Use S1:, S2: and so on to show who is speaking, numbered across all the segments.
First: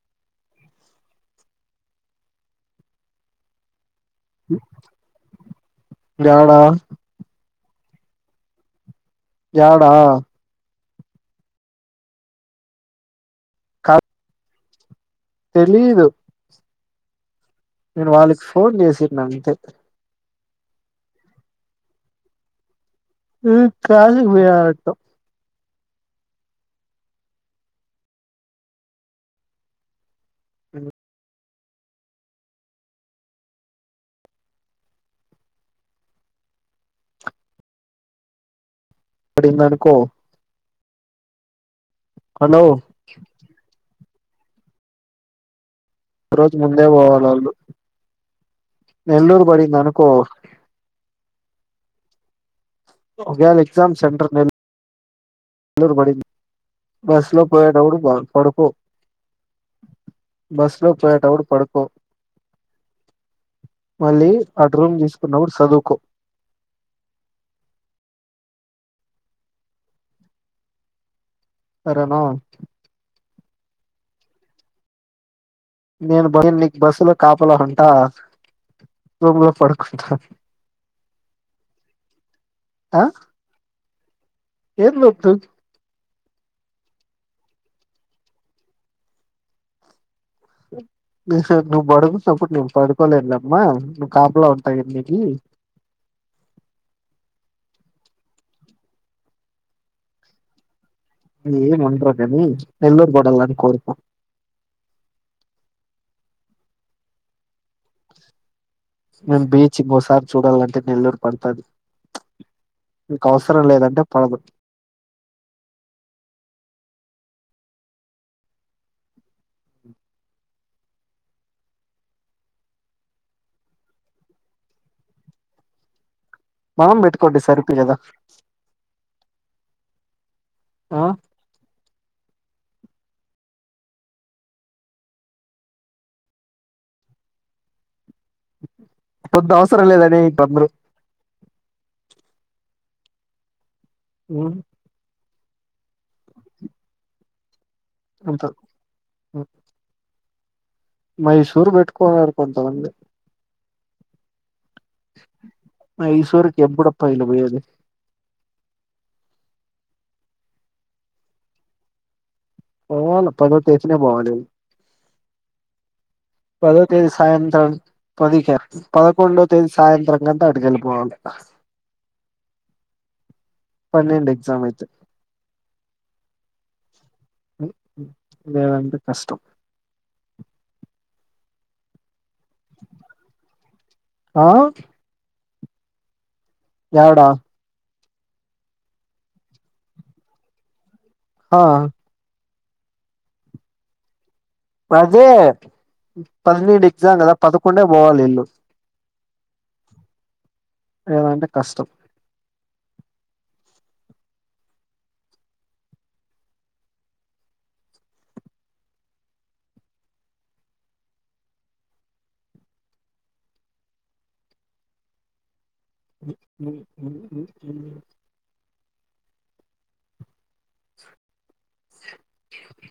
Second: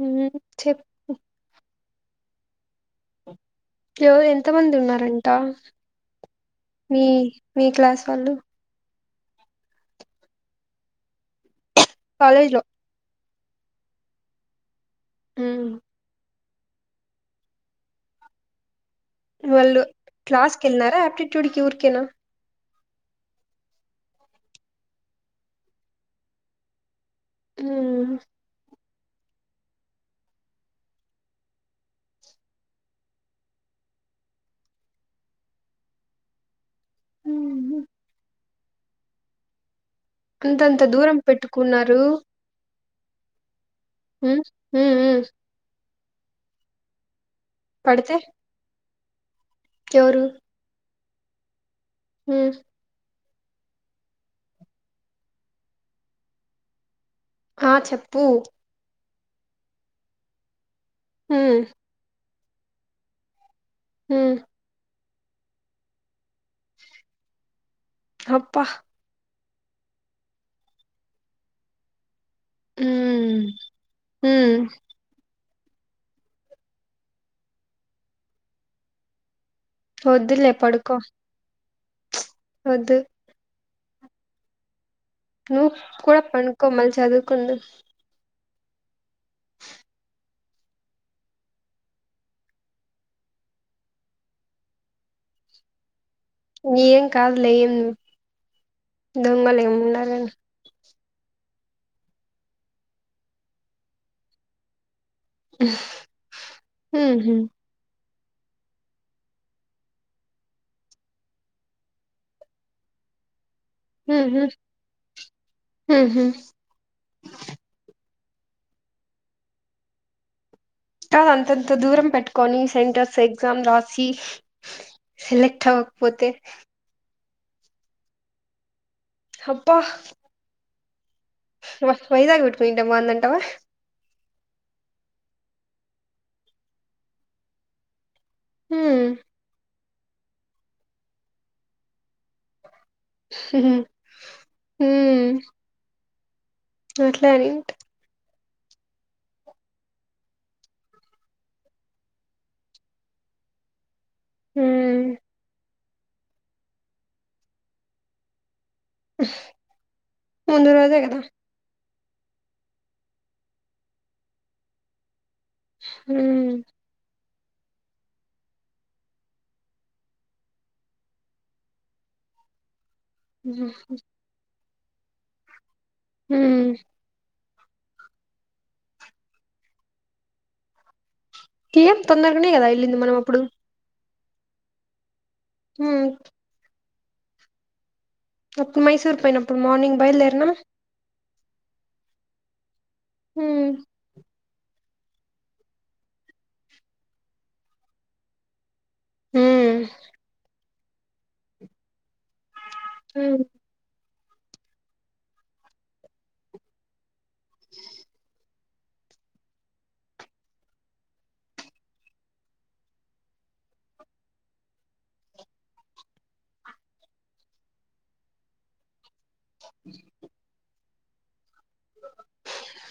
S1: హ్మ్ చెప్ ఎవరు ఎంతమంది ఉన్నారంట
S2: యాడా
S1: మీ మీ క్లాస్ వాళ్ళు
S2: యాడా
S1: కాాలేజ్ లో
S2: కామ్
S1: హ్మ్
S2: తెలియదు నేను వాళ్ళకి ఫోన్ చేసన్నా అంతే
S1: క్లాస్కిళ్ళారా ఆప్టిట్యూడ్ కి ఊర్కేనా
S2: కాసుకి పోయాటం
S1: ఆ
S2: అ
S1: ఆ
S2: అప్పుడుంద అనుకో
S1: ంతంత దూరం పెట్టుకున్నారు
S2: హలో
S1: హ హ
S2: రోజు ముందే పోవాల అల్లు
S1: పడితే
S2: నల్లూరు బడి ననుకో.
S1: హ్మ్మ్.
S2: ఓగేలా ఎగ్జామ్ సెంటర్ నెల. నేల్లూరు పడింది. బస్ లో
S1: ఆ
S2: పొయ్యేటప్పుడు బా
S1: చెప్పు
S2: పడుకో. బస్లో, పొయ్యేటప్పుడు
S1: హ్మ్
S2: పడుకో. మళ్ల,
S1: హ్మ్
S2: అటు రూమ్ తీసుకున్నప్పుడు సదువుకో.
S1: అప్పాహా.
S2: సారేనా.
S1: హ్మ్మ్, హ్మ్మ్.
S2: నేను బయన్ నీకి, బస్సు లో కాపలా ఉంటా? పడుకుంటా
S1: వద్దులే పడుకో. వొద్దు.
S2: ఆ ఏం వద్దు
S1: నువ్ కూడా, పనుకో మల్ల చదువుకుందువు. [unintelligible]
S2: [unintelligible] నిహె, నువ్వు పడుకున్నప్పుడు నేన పడుకోలేనమ్మా. నువ్వు కాపలా ఉంటాయి నకి.
S1: ఏం కాదులే ఏం? దొంగలెమ్మ ఉండరే కధా?
S2: ఏం ఉండర్ కానీ? నెల్లూరు కూడాలని కోరుకో.
S1: ఉహ్, ఉహుం.
S2: మేము, బీచ్ ఇంగొసారి చూడాలంటే నెల్లూరు పడుతాది. మీ కాస.
S1: ఉహ్, ఉహుం.
S2: హ్మ్.
S1: కాదు, అంతంత దూరం పెట్టుకొని సెంటర్స్ ఎగ్జామ్ రాసి. [unintelligible] సెలెక్ట్ అవకపోతే?
S2: మొంబ్‌ పెట్టుకోండి. సర్ పియదా.
S1: హబ్బా!
S2: ఆ?
S1: వాహ్! వైజాగ్ పెట్టుకుని ఉంటే బాగుంటుందంటావా? హ్మ్.
S2: వసరం లేదని ఈ తొందరు.
S1: హుహూ.
S2: ఉమ్.
S1: నో అట్లా రెంట్.
S2: నముత హ్మ్. మైసూరు, పెట్టుకోన్నారు కొంతమంది.
S1: హ్మ్
S2: మైసూరుకి, ఎప్పుడు అబ్బా! ఇలు పోయది?
S1: ఉహ్, ముందు రోజే కదా?
S2: పోను, పదో టేషన్ ఏ బాగుండేది?
S1: హ్మ్
S2: పదో టేషన్? సాయంత్రం పదిక్య? పదూకొండో తేదీ సాయంత్రం కంటా, అటుక వెళ్లి పోవాలి.
S1: హ్మ్
S2: పన్నెండు ఎగ్జామ్ అయ్యితే.
S1: హ్మ్.
S2: ఊ. ఊ. లేదంటే కష్టం.
S1: కి ఏం తొందరగానే కదా, వెళ్లింది మనం అప్పుడు?
S2: ఆ!
S1: హ్మ్.
S2: ఎడా?
S1: అప్పుడు మైసూర్ పోయినప్పుడు, మార్నింగ్ బయలుదేరినామా?
S2: హా.
S1: హ్మ్.
S2: పదే పన్నేండు ఎగ్జామ్ కదా పదకొండే పోవాలీల్లు
S1: మ్
S2: లేదంటే కష్టం
S1: మ్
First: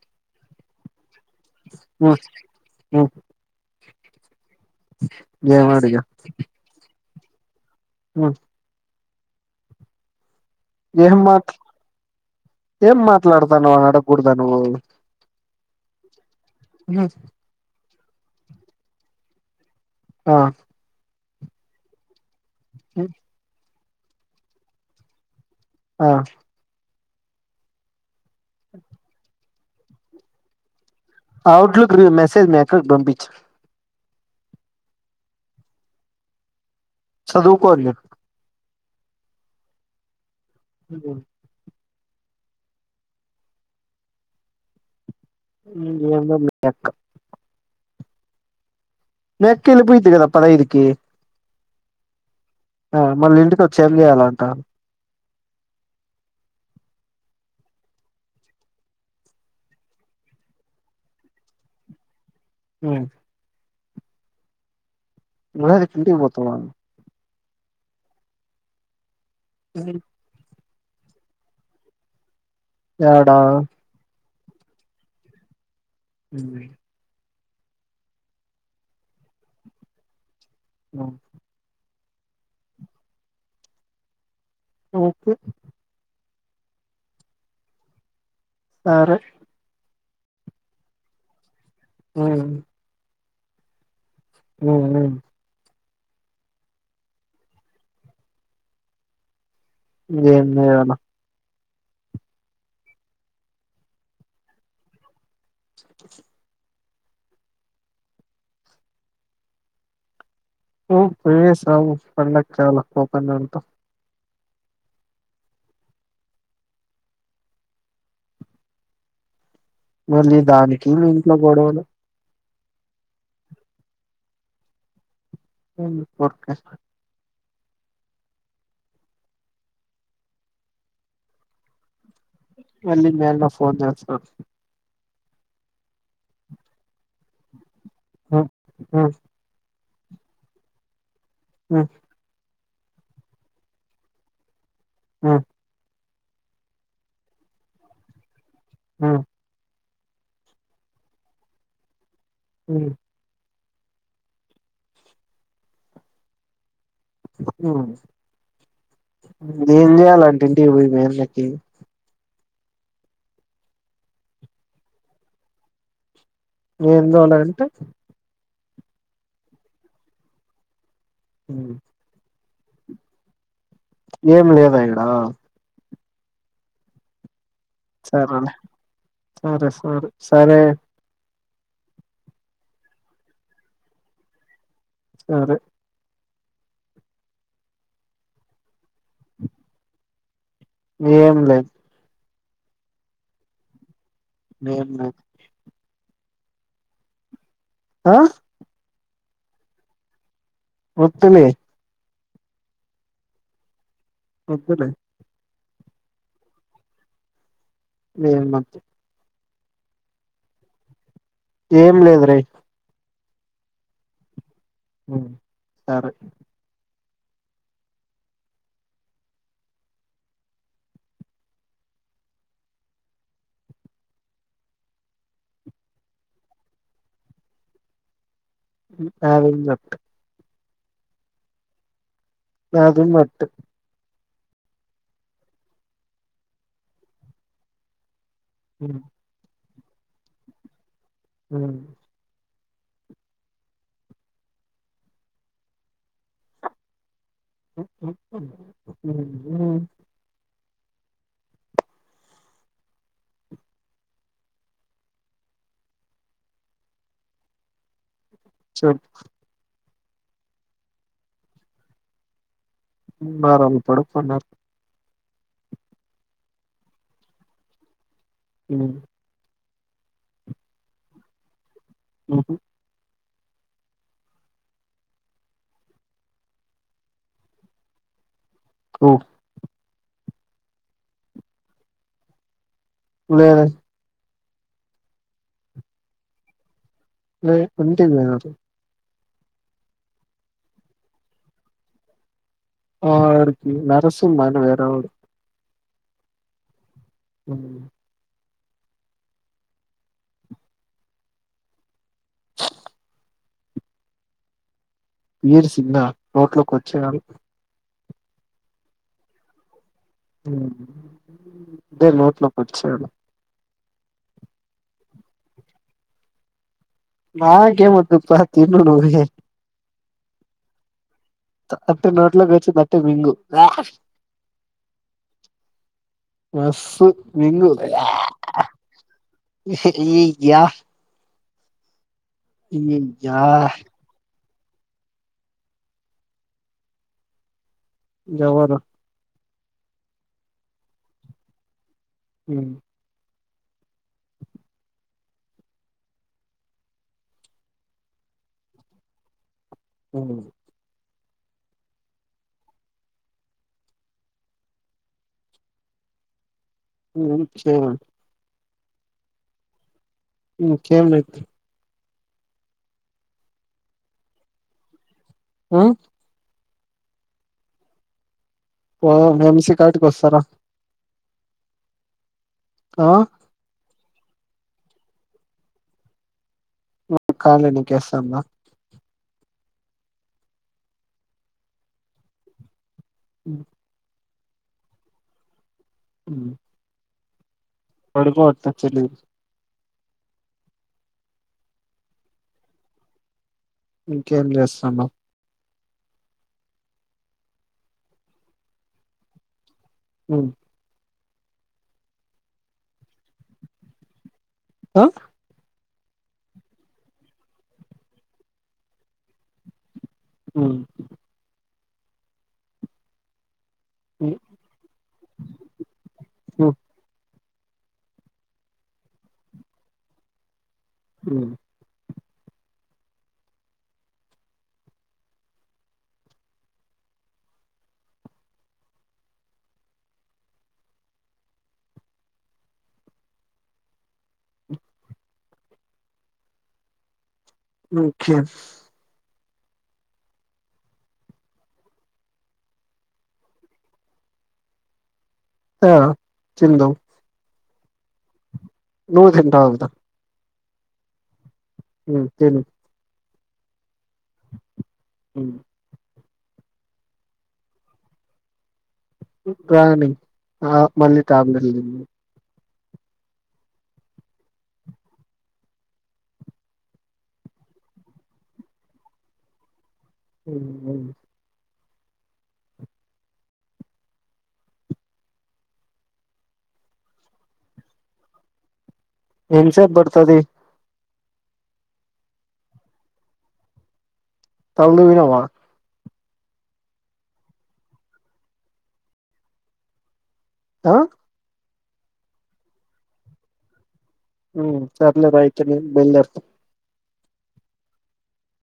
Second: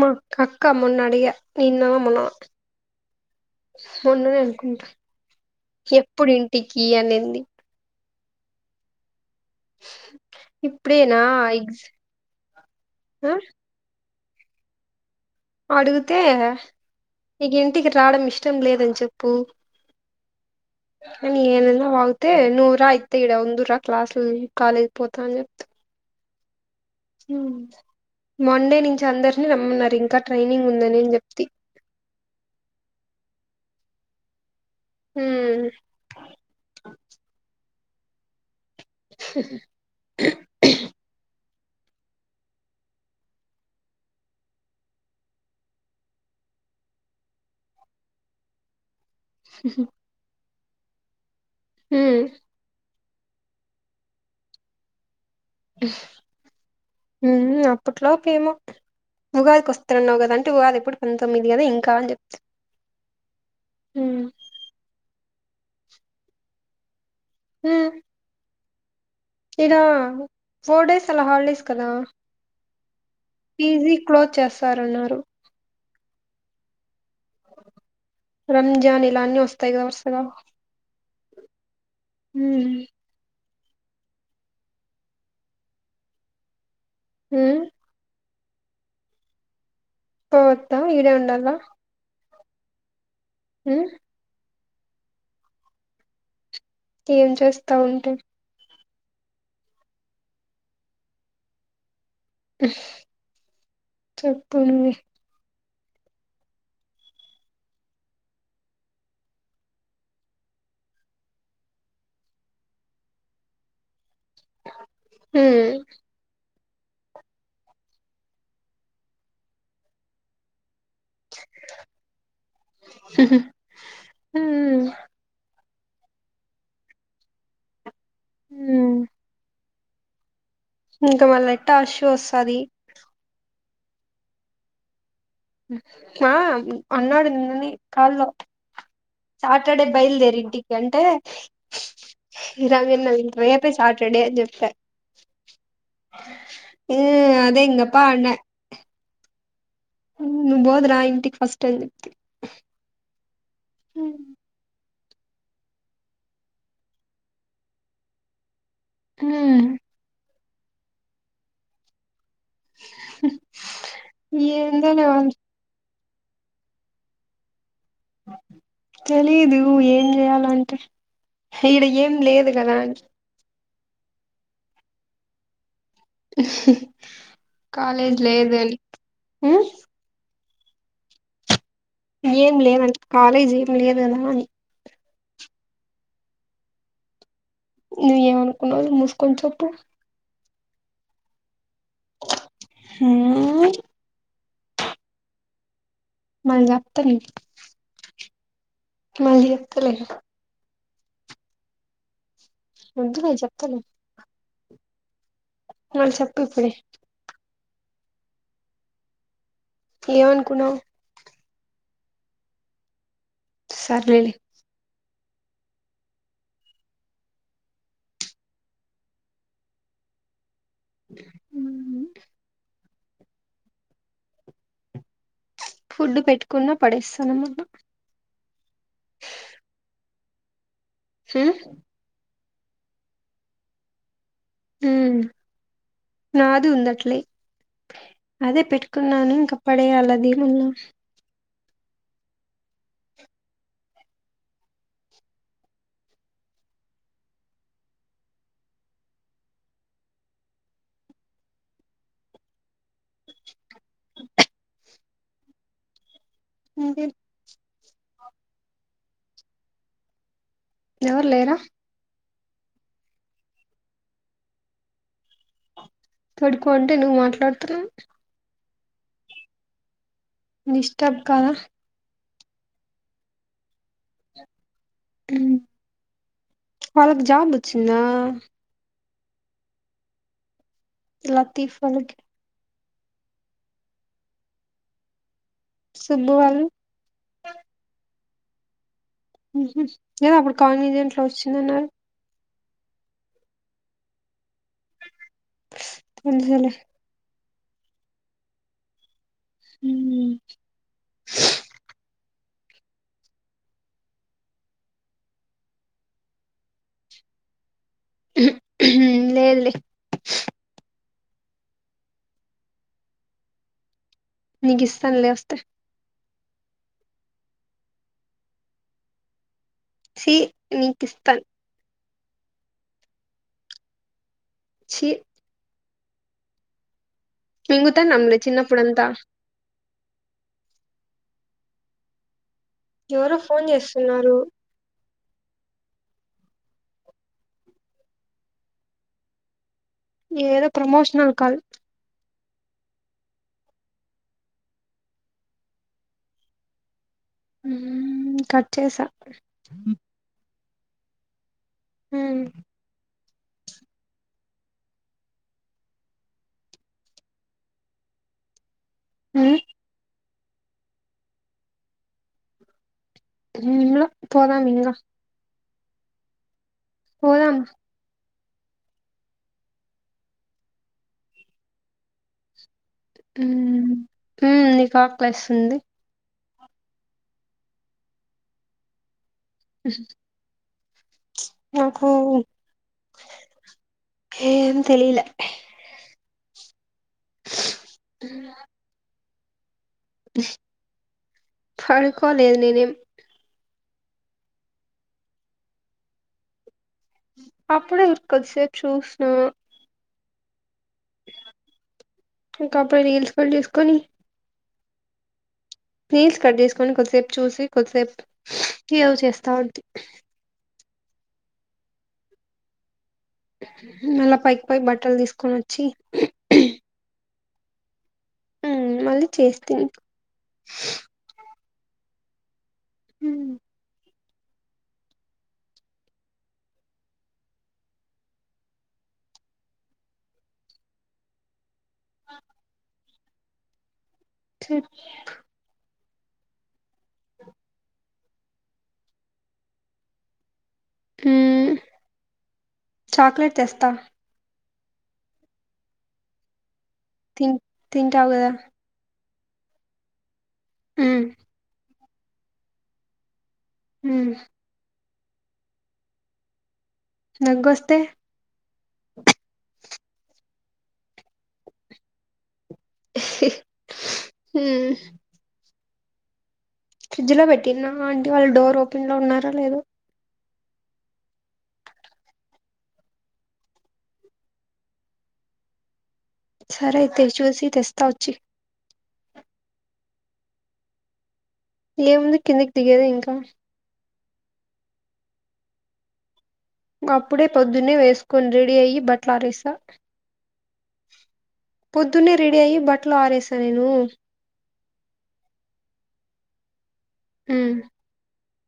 S1: మా అక్క మొన్నడిగే నిన్నమొన్న మొన్ననే అనుకుంటా
S2: ఏం అడిగా
S1: ఎప్పుడింటికి అనింది.
S2: ఆ ఏం
S1: ఇప్పుడేనా
S2: మాట్
S1: ఎగ్జా
S2: ఏం మాట్లాడతన్నావని అడగ్గుడదా నువ్వు
S1: అడిగుతే నీకు ఇంటికి రావడం ఇష్టం లేదని చెప్పు
S2: ఆ
S1: అని ఏందేందో వాగుతే నువ్ రాయితే ఇడ ఉందూర క్లాస్ల్ కాలేజ్ పోతా అని చెప్తి.
S2: ఆ
S1: ఆ మండే నుంచి అందరినీ రమ్మన్నారు ఇంకా ట్రైనింగ్ ఉందని చెప్తి
S2: ఔట్లుక్రి మెసేజ్ మీ అక్కకి పంపించు
S1: హ్మ్.
S2: చదువుకోంది. ఇంగేందో మీ అక్క మీ అక్క ఎల్లిపోయుద్ది కదా పదైదుకి
S1: హ్మ్.
S2: ఆ మళ్ళీంటికోచ్చి ఏం చేయాలంట
S1: మ్ అప్పుట్లో పేమో ఉగాదికి వస్తనన్నావు కదంటే ఉగాది ఎప్పుడు పంతొమ్మిది కదా ఇంకా అని చెప్తి
S2: ఆ
S1: హ్మ్
S2: ఉగాది కింటికి పోతావా
S1: హ్మ్ ఇడా ఫోర్ డేస్ అలా హాలిడేస్ కదా
S2: యాడా
S1: పీజీ క్లోజ్ చేస్తారన్నారు.
S2: అవునా
S1: రంజాన్ ఇలా అన్నీ వస్తాయి కదా వరుసగా మ్ హు
S2: ఓకే
S1: హ్మ్
S2: యారే
S1: పోవత్త ఇడే ఉండాల
S2: అవునా
S1: ఆ
S2: [unintelligible]
S1: ఏం చేస్తావ్ ఉంటే
S2: ఇంగేమ్ జేయాల
S1: చెప్పు నువ్వే
S2: చెప్పు పో పోయేసి రాపో పండక్కయాల పోతన్నరంత
S1: మ్.
S2: మళ్ళీ దానికి ఇంట్లో గొడవలు
S1: హ్మ్
S2: ఓల్ని ఫోర్కస్
S1: హ్మ్ ఇంక వాళ్ళ టా షూస్
S2: మళ్ళీ మేల్నా ఫోన్ జేస్తర్
S1: ఆ అన్నాడు నిన్ననే
S2: ఒప్ ఒ
S1: ఇక్కడే బయల్దేరు ఇంటికి అంటే
S2: హ్మ్
S1: ఇంక నిన్న రేపే సాటర్డే అని చెప్ప
S2: మ్
S1: మ్ అదే ఇంగ పాన్నే
S2: మ్
S1: నువ్వు బోద్ రా ఇంటికి ఫస్ట్ అని చెప్తే
S2: హ్మ్
S1: హ్మ్
S2: ఏం జేయాలన్ తింటే ఓయి మీద నెక్కెవు
S1: ఏందోలే ఉండు
S2: ఎందోలే అంటే
S1: తెలీదు ఏం జేయాలంటే
S2: ఉమ్,
S1: ఇడ ఏం లేదు దలాన్చ్
S2: ఏం లేదా ఇడా
S1: కాాలేజ్
S2: సరేలే
S1: లేదని మ్
S2: సరే సరే సరే
S1: ఏం లేదంట కాలేజ్ ఏం లేదు కదా అని
S2: సరే
S1: నువ్వు ఏమనుకున్నావ్ అది మూసుకొని చెప్పు
S2: ఏం లే
S1: హ్మ్మ్
S2: ఏం లేదు
S1: మల్ రఫ్తని
S2: అ!
S1: మళ్ళీ చెప్తలే
S2: వద్దులే
S1: ఉండు నేను చెప్తలే
S2: వద్దులే
S1: అ చెప్పు ఇప్పుడే
S2: నిజం మాప్తి
S1: ఏం అనుకున్నావ్
S2: ఏం లేదు రేయ్
S1: సర్లేలే
S2: హ్మ్ సరే
S1: మ్మ్ మ్మ్ ఫుడ్ పెట్టుకున్నా పడేస్సాను మొన్న
S2: ఈట్ హావింగ్ లెఫ్ట్
S1: హ్మ్
S2: నాతో మట్టు
S1: హ్మ్ నాది ఉందట్లే అదే
S2: ఉమ్,
S1: పెట్టుకున్నాను ఇంకా పడేయాలి అది మళ్ళ
S2: హ్మ్
S1: అంటే
S2: చెప్ప
S1: ఎవరు లేరా
S2: ారాల పడుకున్నారుారు
S1: పడుకో అంటే నువ్వు మాట్లాడుతున్నా
S2: హ్మ్మ్
S1: డిష్టబ్ కాలా
S2: బకు [unintelligible]
S1: వాళ్ళకి జాబ్ వచ్చిందా
S2: కు
S1: లతీఫ వాళ్లకి
S2: లేద
S1: సుబ్బు వాళ్లు
S2: కిరాయ సొంతిల్లా
S1: కదా అప్పుడు కాాలజ ఇంట్లో వచ్చిందన్నారు
S2: ఆయనకే నరసింహ వేరేవాళ్లు
S1: అదేలే
S2: అ
S1: హ
S2: వీర్ సిహ రోట్లోకి వచ్చేవాడు
S1: లేదులే
S2: అే నోట్ లో కోచాడు
S1: నీకు ఇస్తానులే వస్తే
S2: నాకేమద్దుప్ప తిన్న నువే
S1: సి నీ కిస్తస్తాను
S2: అట్టే నోట్లో వచ్చిందిట్టే మింగు
S1: చి
S2: బస్
S1: మింగుతానంలే చిన్నప్పుడంతా
S2: మంగూకయా
S1: ఎవరో ఫోన్ చేస్తున్నారు
S2: ఎవరు
S1: ఏదో ప్రమోషనల్ కాల్
S2: ఊమ్
S1: ఊమ్ కట్ చేసా
S2: ఉం
S1: ఊమ్
S2: ఏం చెయ
S1: ఊ
S2: ఇంకేం ఐతే
S1: ఏమ్లా పోదమింగ
S2: హమ్
S1: పోదామ్
S2: పోదాం కార్ట్కి కొస్తరా ఆ
S1: ఊమ్ ఉమ్ నికా క్లాస్తుంది
S2: కాలే నీకేస్తాంద
S1: అహ నాకు
S2: ఉ
S1: ఏం తెలిల
S2: ఉమ్ పడుకో వస్తాడు చెల్లి
S1: పడుకోలేద్ నేనేం
S2: ఇంకేం జేస్తన్నవ్
S1: అప్పుడే ఇంకా కొద్దు సేప్ చూసిన
S2: ఉమ్
S1: ఇంకప్పుడు రీల్స్ కూల్ జేస్కోని
S2: అ
S1: నీల్స్ కట్ జేసుకొని కొద్దిసేపు చూసి కొద్దిసేపు యో చేస్తా అంటి
S2: ఉ
S1: మళా పైకి పొయి బట్టలు దీసుకొని ఒచ్చి
S2: ఉమ్
S1: ఉమ్ మళ్ళీ చేస్తివి
S2: ఉ
S1: ఊ అ చెపు
S2: ఇంకేం
S1: ఊమ్ చాక్లెట్ తెస్తా
S2: త్యా తిందం
S1: తిటావుగదా
S2: నువ్ దింటావ్ గద
S1: ఊ
S2: ఉ తిను
S1: ఊ
S2: ఉమ్
S1: దగ్గు వస్తే
S2: రానీ ఆ మళ్ళీ టాబ్లెట్లు తిందువు
S1: ఇహ్ హ్ ఊమ్ ఫ్రిడ్జ్ లో వెట్టినా ఆంటీ వాళ్ళు డోర్ ఓపెన్ లో ఉన్నారో లేదో
S2: ఉం ఉం
S1: సరే అయితే చూసి తెస్తా ఒచ్చి
S2: ఎంసేపు బడుతది
S1: ఏముంది కిందికి దిగేది ఇంకా
S2: తల్లు వినావా
S1: అప్పుడే పొద్దున్నే వేసుకొని రెడీ అయ్యి బట్ల ఆరేసా
S2: ఆ
S1: పొద్దున్నే రెడీ అయ్యి బట్టలు ఆరేశా నేను
S2: ఉ సర్లే బాయ్ అయితే నేను బయలుదేరుతా
S1: ఉ